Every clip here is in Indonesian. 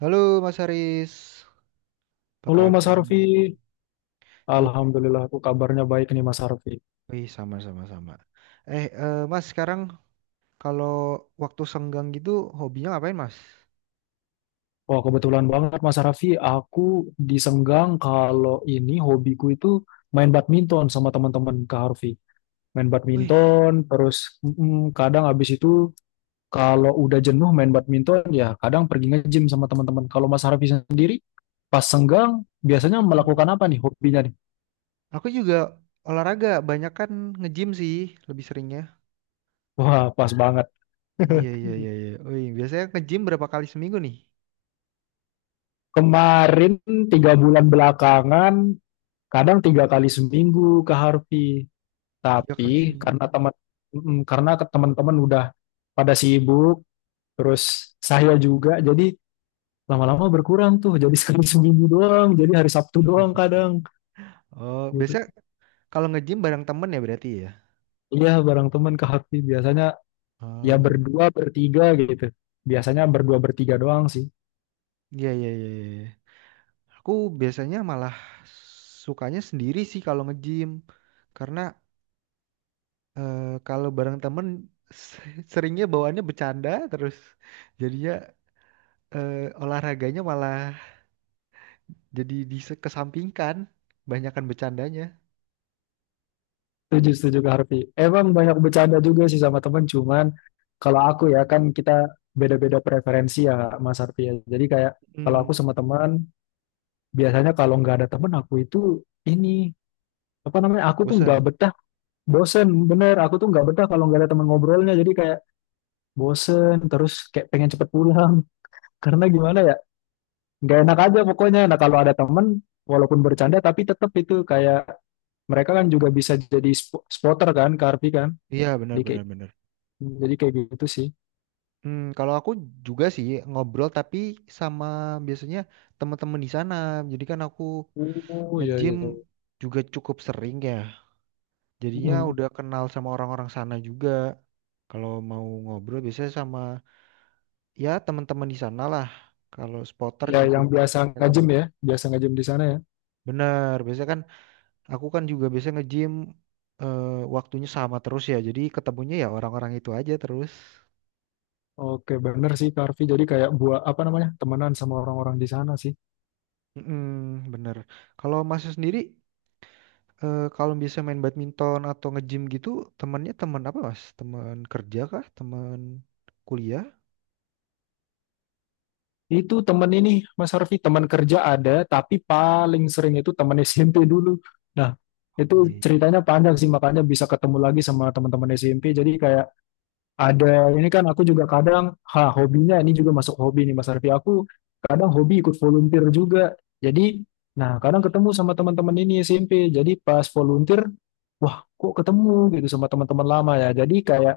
Halo Mas Haris, apa Halo Mas kabar? Harfi, Iya, Alhamdulillah aku kabarnya baik nih Mas Harfi. wih sama-sama sama. Mas sekarang kalau waktu senggang gitu hobinya ngapain Mas? Wah kebetulan banget Mas Harfi, aku disenggang kalau ini hobiku itu main badminton sama teman-teman Kak Harfi. Main Wih, badminton, terus kadang habis itu kalau udah jenuh main badminton ya kadang pergi nge-gym sama teman-teman. Kalau Mas Harfi sendiri pas senggang biasanya hmm. melakukan apa nih hobinya nih? Aku juga olahraga, banyak kan nge-gym sih lebih seringnya. Wah pas banget. Iya iya iya iya. Wih, biasanya nge-gym berapa kali seminggu nih? Kemarin tiga bulan belakangan, kadang tiga kali seminggu ke Harvey. 3 kali Tapi seminggu. karena teman-teman udah pada sibuk, terus saya juga jadi lama-lama berkurang tuh. Jadi sekali seminggu doang, jadi hari Sabtu doang kadang Oh, gitu. biasanya kalau nge-gym bareng temen ya berarti ya? Iya, bareng teman ke Hakti biasanya ya Oh, berdua bertiga gitu. Biasanya berdua bertiga doang sih. iya iya iya, iya. Aku biasanya malah sukanya sendiri sih kalau nge-gym. Karena eh, kalau bareng temen seringnya bawaannya bercanda terus jadinya olahraganya malah jadi dikesampingkan, banyakan bercandanya. Setuju, setuju ke Harvey. Emang banyak bercanda juga sih sama temen, cuman kalau aku ya kan kita beda-beda preferensi ya Mas Harvey ya. Jadi kayak kalau Hmm, aku sama teman, biasanya kalau nggak ada temen aku itu ini apa namanya aku tuh nggak bosen. betah bosen bener aku tuh nggak betah kalau nggak ada teman ngobrolnya jadi kayak bosen terus kayak pengen cepet pulang, karena gimana ya nggak enak aja pokoknya. Nah kalau ada temen walaupun bercanda tapi tetap itu kayak mereka kan juga bisa jadi spotter kan karpi kan, Iya benar jadi kayak benar benar. jadi kayak gitu sih. Hmm, kalau aku juga sih ngobrol tapi sama biasanya teman-teman di sana. Jadi kan aku Oh iya nge-gym iya. juga cukup sering ya. Jadinya Mm. udah kenal sama orang-orang sana juga. Kalau mau ngobrol biasanya sama ya teman-teman di sana lah. Kalau spotter Ya juga yang biasa biasanya ngajem kebantu. ya biasa ngajem di sana ya. Bener, biasanya kan aku kan juga biasanya nge-gym eh, waktunya sama terus ya. Jadi ketemunya ya orang-orang itu aja terus. Oke bener sih Karvi, jadi kayak buat apa namanya temenan sama orang-orang di sana sih. Mm-mm, bener. Kalau masnya sendiri kalau bisa main badminton atau nge-gym gitu, temennya teman apa mas? Teman kerja kah? Teman kuliah? Itu temen ini, Mas Harfi, teman kerja ada, tapi paling sering itu teman SMP dulu. Nah, Iya, itu iya. ceritanya panjang sih, makanya bisa ketemu lagi sama teman-teman SMP. Jadi kayak ada, ini kan aku juga kadang, ha, hobinya ini juga masuk hobi nih Mas Harfi. Aku kadang hobi ikut volunteer juga. Jadi, nah kadang ketemu sama teman-teman ini SMP. Jadi pas volunteer, wah kok ketemu gitu sama teman-teman lama ya. Jadi kayak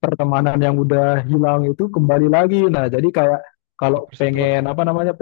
pertemanan yang udah hilang itu kembali lagi. Nah, jadi kayak kalau Dipersatukan pengen apa hobi. namanya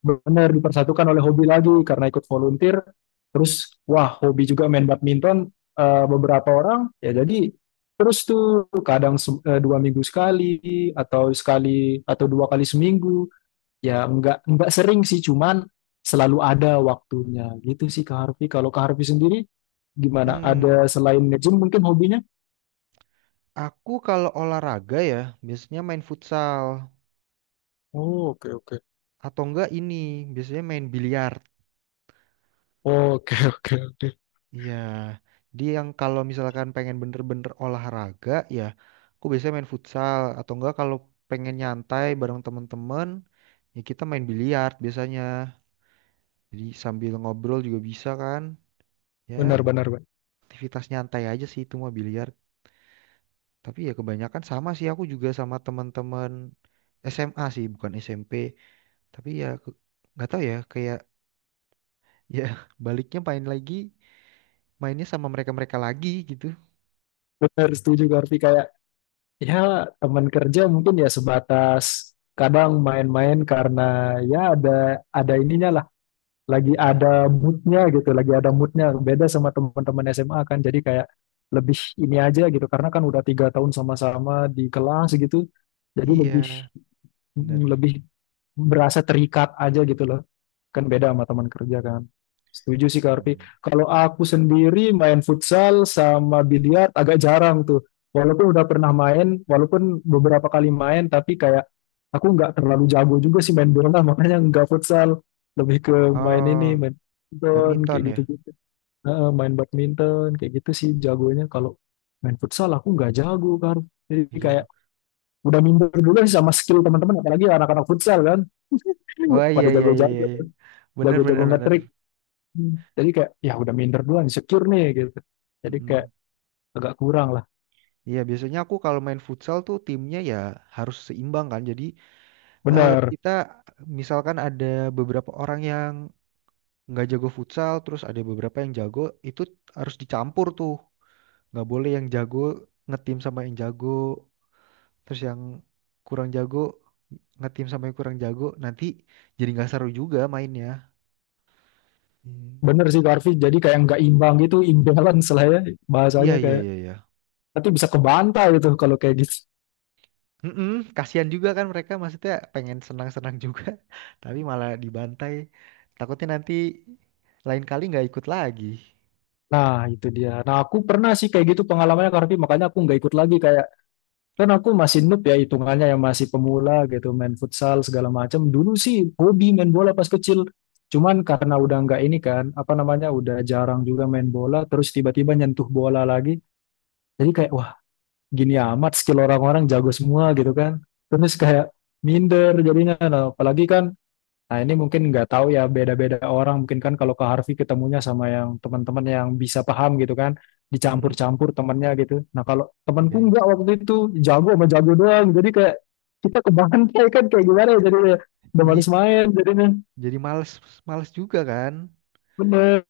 benar dipersatukan oleh hobi lagi karena ikut volunteer. Terus wah hobi juga main badminton beberapa orang ya, jadi terus tuh kadang dua minggu sekali atau dua kali seminggu ya nggak sering sih cuman selalu ada waktunya gitu sih Kak Harfi. Kalau Kak Harfi sendiri gimana ada Hmm, selain nge-gym mungkin hobinya? aku kalau olahraga ya biasanya main futsal. Oh, oke oke. Atau enggak ini biasanya main biliar. Oke oke oke. Iya, dia yang kalau misalkan pengen bener-bener olahraga ya, aku biasanya main futsal atau enggak kalau pengen nyantai bareng temen-temen ya kita main biliar biasanya. Jadi sambil ngobrol juga bisa kan? Ya, Benar benar benar. aktivitas nyantai aja sih itu mah biliar. Tapi ya kebanyakan sama sih aku juga sama temen-temen SMA sih, bukan SMP. Tapi ya nggak tahu ya kayak ya baliknya main lagi, mainnya sama mereka-mereka lagi gitu. Setuju Kak Harfi kayak, ya, teman kerja mungkin ya sebatas kadang main-main karena ya ada ininya lah, lagi Iya, ada iya, moodnya gitu, lagi ada moodnya. Beda sama teman-teman SMA kan, jadi kayak lebih ini aja gitu, karena kan udah tiga tahun sama-sama di kelas gitu, jadi lebih iya, bener. lebih berasa terikat aja gitu loh. Kan beda sama teman kerja kan. Setuju sih Kak Arfi. Hmm. Kalau aku sendiri main futsal sama biliar agak jarang tuh. Walaupun udah pernah main, walaupun beberapa kali main, tapi kayak aku nggak terlalu jago juga sih main bola, makanya nggak futsal. Lebih ke main ini, Oh, main badminton, badminton kayak ya? gitu-gitu. Heeh, main badminton, kayak gitu sih jagonya. Kalau main futsal aku nggak jago kan. Jadi Iya. kayak udah minder dulu sih sama skill teman-teman, apalagi anak-anak futsal kan. Oh, iya Pada iya iya iya, jago-jago, iya. Bener bener jago-jago bener. Hmm. Jadi kayak ya udah minder duluan, secure nih gitu. Jadi kayak Mm-mm. agak kurang lah. Iya biasanya aku kalau main futsal tuh timnya ya harus seimbang kan. Jadi Bener, kita misalkan ada beberapa orang yang nggak jago futsal, terus ada beberapa yang jago, itu harus dicampur tuh. Nggak boleh yang jago ngetim sama yang jago, terus yang kurang jago ngetim sama yang kurang jago. Nanti jadi nggak seru juga mainnya. Hmm. bener sih Karvi. Jadi kayak nggak imbang gitu, imbalance lah ya Iya bahasanya iya kayak. iya iya. Nanti bisa kebanta gitu kalau kayak gitu. Mm-mm, kasihan juga kan mereka maksudnya pengen senang-senang juga, tapi malah dibantai. Takutnya nanti lain kali nggak ikut lagi. Nah itu dia. Nah aku pernah sih kayak gitu pengalamannya Karvi, makanya aku nggak ikut lagi kayak kan aku masih noob ya hitungannya ya masih pemula gitu main futsal segala macam. Dulu sih hobi main bola pas kecil. Cuman karena udah nggak ini kan, apa namanya, udah jarang juga main bola, terus tiba-tiba nyentuh bola lagi. Jadi kayak, wah gini amat skill orang-orang jago semua gitu kan. Terus kayak minder jadinya. Nah, apalagi kan, nah ini mungkin nggak tahu ya beda-beda orang. Mungkin kan kalau ke Harvey ketemunya sama yang teman-teman yang bisa paham gitu kan. Mm-mm. Dicampur-campur temennya gitu. Nah kalau temanku Iya nggak iya. waktu itu jago sama jago doang. Jadi kayak kita kebantai kan kayak gimana ya jadinya. Udah Iya, males main jadinya. jadi males males juga kan. Bener,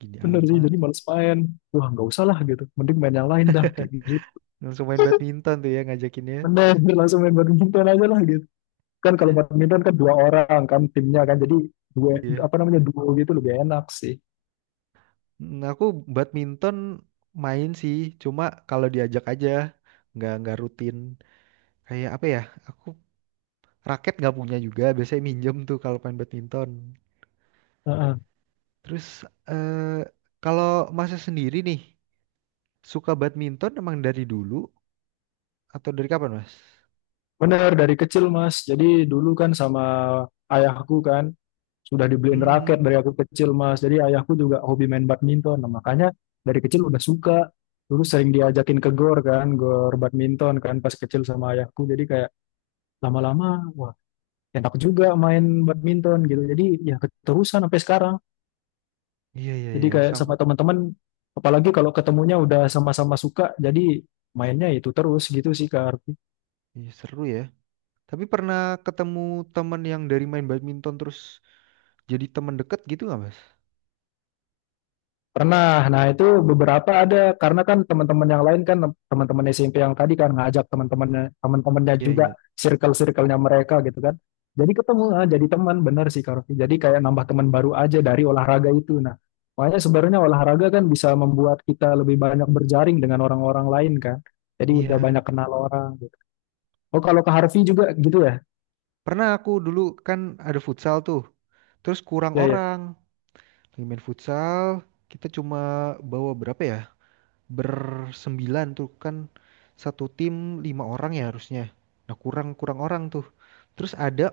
Gini bener sih. amat. Jadi males main. Wah nggak usah lah gitu. Mending main yang lain dah kayak gitu. Langsung main badminton tuh ya ngajakinnya. Bener, langsung main badminton aja lah gitu. Kan kalau badminton kan dua orang kan timnya kan, jadi dua Iya. apa namanya duo gitu lebih enak sih. Mm, aku badminton main sih, cuma kalau diajak aja nggak rutin. Kayak apa ya? Aku raket nggak punya juga, biasanya minjem tuh kalau main badminton. Heeh. Terus eh, kalau Masnya sendiri nih suka badminton emang dari dulu atau dari kapan, Mas? Bener dari kecil mas, jadi dulu kan sama ayahku kan sudah dibeliin raket Hmm, dari aku kecil mas, jadi ayahku juga hobi main badminton. Nah, makanya dari kecil udah suka, dulu sering diajakin ke gor kan, gor badminton kan pas kecil sama ayahku jadi kayak lama-lama, wah enak juga main badminton gitu, jadi ya keterusan sampai sekarang. iya iya Jadi iya kayak sama. sama teman-teman, apalagi kalau ketemunya udah sama-sama suka, jadi mainnya itu terus gitu sih Kak Arfi. Iya, seru ya. Tapi pernah ketemu temen yang dari main badminton terus jadi temen deket gitu nggak, Mas? Pernah, nah itu beberapa ada, karena kan teman-teman yang lain kan, teman-teman SMP yang tadi kan ngajak teman-temannya, teman-temannya Iya juga, iya. circle-circle-nya mereka gitu kan. Jadi ketemu, ah, jadi teman, bener sih Kak Arfi. Jadi kayak nambah teman baru aja dari olahraga itu. Nah, makanya sebenarnya olahraga kan bisa membuat kita lebih banyak berjaring dengan orang-orang lain kan. Jadi udah Iya. banyak kenal orang gitu. Oh kalau ke Harvey juga gitu ya? Pernah aku dulu kan ada futsal tuh. Terus kurang Ya ya. orang. Lagi main futsal, kita cuma bawa berapa ya? Bersembilan tuh kan satu tim 5 orang ya harusnya. Nah kurang kurang orang tuh. Terus ada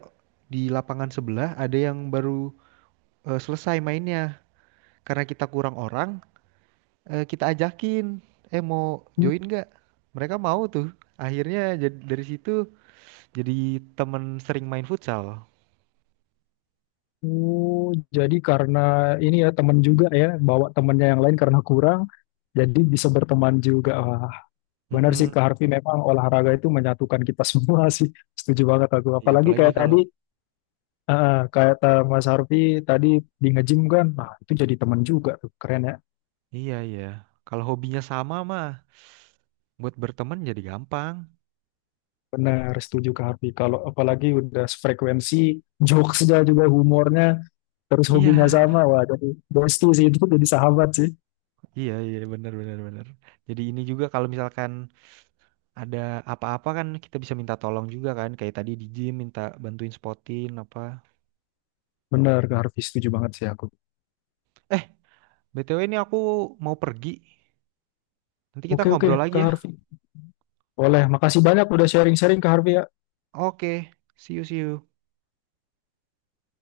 di lapangan sebelah ada yang baru selesai mainnya. Karena kita kurang orang, kita ajakin, mau join nggak? Mereka mau tuh. Akhirnya dari situ jadi temen sering main futsal. Oh, jadi karena ini ya teman juga ya, bawa temennya yang lain karena kurang, jadi bisa berteman juga. Wah, benar sih Mm-mm. Kak Harvey, memang olahraga itu menyatukan kita semua sih. Setuju banget aku. Iya Apalagi apalagi kayak tadi, kalau Mas Harvey tadi di nge-gym kan, nah itu jadi teman juga tuh, keren ya. iya iya kalau hobinya sama mah buat berteman jadi gampang. Benar, setuju Kak Harvey. Kalau apalagi udah frekuensi, jokesnya juga humornya, terus hobinya Iya. sama, wah jadi bestie sih itu, jadi sahabat sih. Iya, iya, benar, benar, benar. Jadi ini juga kalau misalkan ada apa-apa kan kita bisa minta tolong juga kan. Kayak tadi di gym minta bantuin spotin apa. Benar Kak Harvey, setuju banget sih aku. Eh, BTW ini aku mau pergi. Nanti kita Oke oke ngobrol Kak lagi ya. Harvey. Boleh, makasih banyak udah sharing-sharing Kak Harvey ya. Oke, see you, see you.